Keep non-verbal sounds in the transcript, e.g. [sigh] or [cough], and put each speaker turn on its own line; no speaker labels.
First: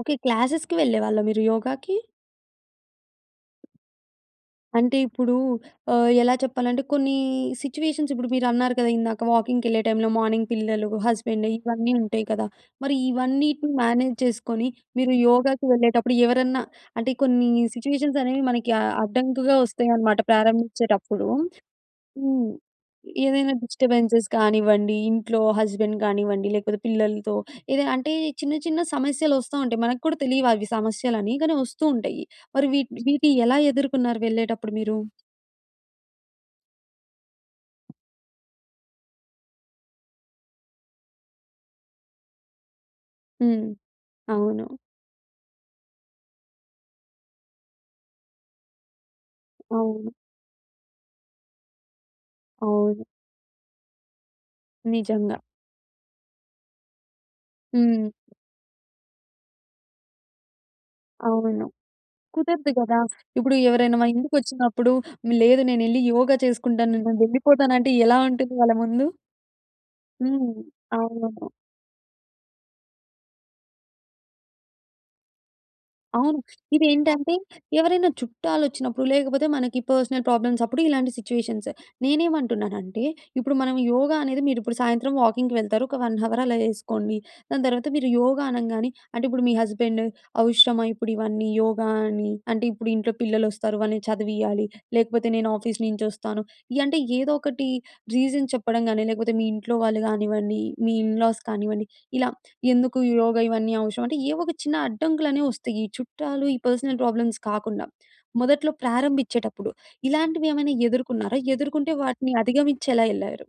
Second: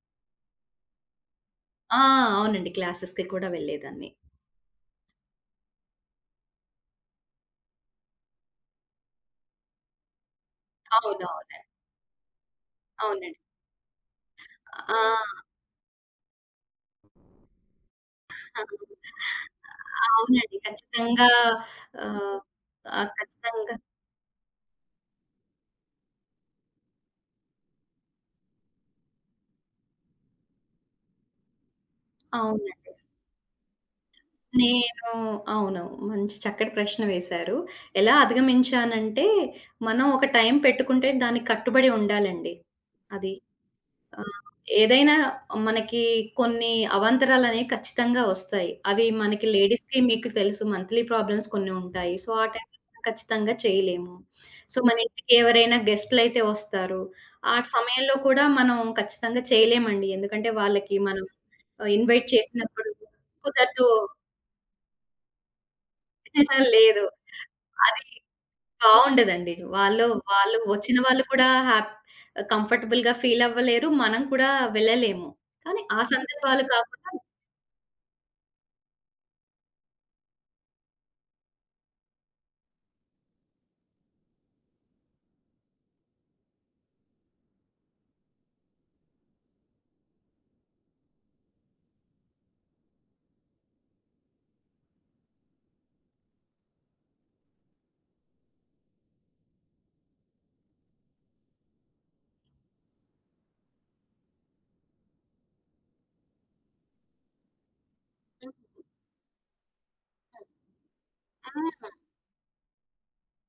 Okay. క్లాసెస్‌కి వెళ్ళేవాళ్ళా మీరు యోగాకి?
ఆ! అవునండి. క్లాసెస్‌కి కూడా వెళ్ళేదాన్ని.
అంటే, ఇప్పుడూ ఆహ్, ఎలా చెప్పాలంటే కొన్నీ సిచ్యువేషన్స్, ఇప్పుడు మీరన్నారు కదా! ఇందాక, వాకింగ్‌కెళ్ళే టైమ్‌లో, మార్నింగ్ పిల్లలు, హస్బెండు,
అవునవును.
ఇవన్నీ ఉంటాయి కదా! మరి
అవునండి.
ఇవన్నీటిని మేనేజ్ చేసుకొని,
ఆ!
మీరు
ఆ!
యోగాకి వెళ్ళేటప్పుడు ఎవరన్నా అంటే, కొన్నీ సిచ్యువేషన్సనేవి మనకి ఆహ్,
[giggles]
అడ్డంకుగా ఒస్తాయనమాట
అవునండి.
ప్రారంభిచ్చేటప్పుడు.
ఖచ్చితంగా. ఆహ్,
హ్మ్.
ఆహ్,
ఏదైనా
ఖచ్చితంగా
డిస్టర్బెన్సెస్ కానివ్వండి, ఇంట్లో హస్బెండ్ గానివ్వండి, లేకపోతే పిల్లలతో ఏదైనా, అంటే, చిన్న చిన్న సమస్యలొస్తా ఉంటాయి. మనకు కూడా తెలీవవి సమస్యలని, కానీ ఒస్తూ ఉంటయ్యి. మరి
అవునండి.
వీటిని వీటియి ఎలా ఎదుర్కున్నారు వెళ్ళేటప్పుడు మీరు?
నేనూ అవును. మంచి చక్కటి ప్రశ్న వేశారు. ఎలా అధిగమించానంటే, మనం ఒక టైమ్ పెట్టుకుంటే దానికి కట్టుబడి ఉండాలండి. అది.
హ్మ్.
ఆహ్,
అవును.
ఏదైనా మనకీ కొన్నీ అవాంతరాలనేయి ఖచ్చితంగా ఒస్తాయి. అవి మనకి లేడీస్‌కి
అవును.
మీకు తెలుసు, మంత్లీ ప్రాబ్లమ్స్ కొన్ని ఉంటాయి. సో, ఆ టైమ్‌లో
అవును.
ఖచ్చితంగా చెయ్యలేము. సో,
నిజంగా.
మనింటికెవరైనా గెస్ట్‌లైతే ఒస్తారు. ఆ
హ్మ్.
సమయంలో కూడా మనం ఖచ్చితంగా చెయలేమండి. ఎందుకంటే, వాళ్ళకి మనం
అవును.
ఆహ్, ఇన్వైట్
కుదరదు
చేసినప్పుడు
గదా! ఇప్పుడు
కుదరదూ
ఎవరైనా మా ఇంటికొచ్చినప్పుడు, లేదు నేనెళ్ళి యోగా
[giggles]
చేసుకుంటాను,
లేదు.
నేను వెళ్ళిపోతానంటే
అదీ
ఎలా ఉంటుంది వాళ్ళ ముందు.
బావుండదండి. జ్ వాళ్ళు,
హ్మ్.
వాళ్ళు ఒచ్చిన వాళ్ళు కూడా
అవును.
హ్యాప్ ఆహ్, కంఫర్టబుల్‌గా ఫీలవ్వలేరు. మనం కూడా వెళ్ళలేము, కానీ ఆ
అవును.
సందర్భాలు కాకుండా
ఇదేంటంటే, ఎవరైనా చుట్టాలొచ్చినప్పుడు, లేకపోతే మనకి పర్సనల్ ప్రాబ్లమ్సప్పుడు ఇలాంటి సిచ్యువేషన్స్. నేనేమంటున్నానంటే, ఇప్పుడు మనం యోగా అనేది మీరిప్పుడు సాయంత్రం వాకింగ్‌కి వెళ్తారు. ఒక 1 హవర్ అలా యేసుకోండి. దాని తర్వాత మీరు యోగా అనంగానే అంటే, ఇప్పుడు మీ హస్బెండు అవసరమా ఇప్పుడివన్నీ యోగా అని? అంటే, ఇప్పుడు ఇంట్లో పిల్లలొస్తారు, వాళ్ళని చదివియ్యాలి, లేకపోతే నేను ఆఫీస్ నించొస్తాను, యంటే, ఏదోకటి రీజన్ చెప్పడం గానీ, లేకపోతే మీ ఇంట్లో వాళ్ళు గానివ్వండి, మీ ఇన్ లాస్ కానివ్వండి, ఇలా ఎందుకు ఈ యోగా, ఇవన్నీ అవసరమంటే, ఏవొక చిన్న అడ్డంకులనేవొస్తయి, ఈ చుట్టాలు, ఈ పర్సనల్ ప్రాబ్లమ్స్ కాకుండా,
హ్మ్.
మొదట్లో ప్రారంభించేటప్పుడు, ఇలాంటివే ఏమైనా ఎదుర్కున్నారా?
అ!
ఎదుర్కొంటే
ఆ!
వాటిని అధిగమిచ్చెలా యెళ్ళారు?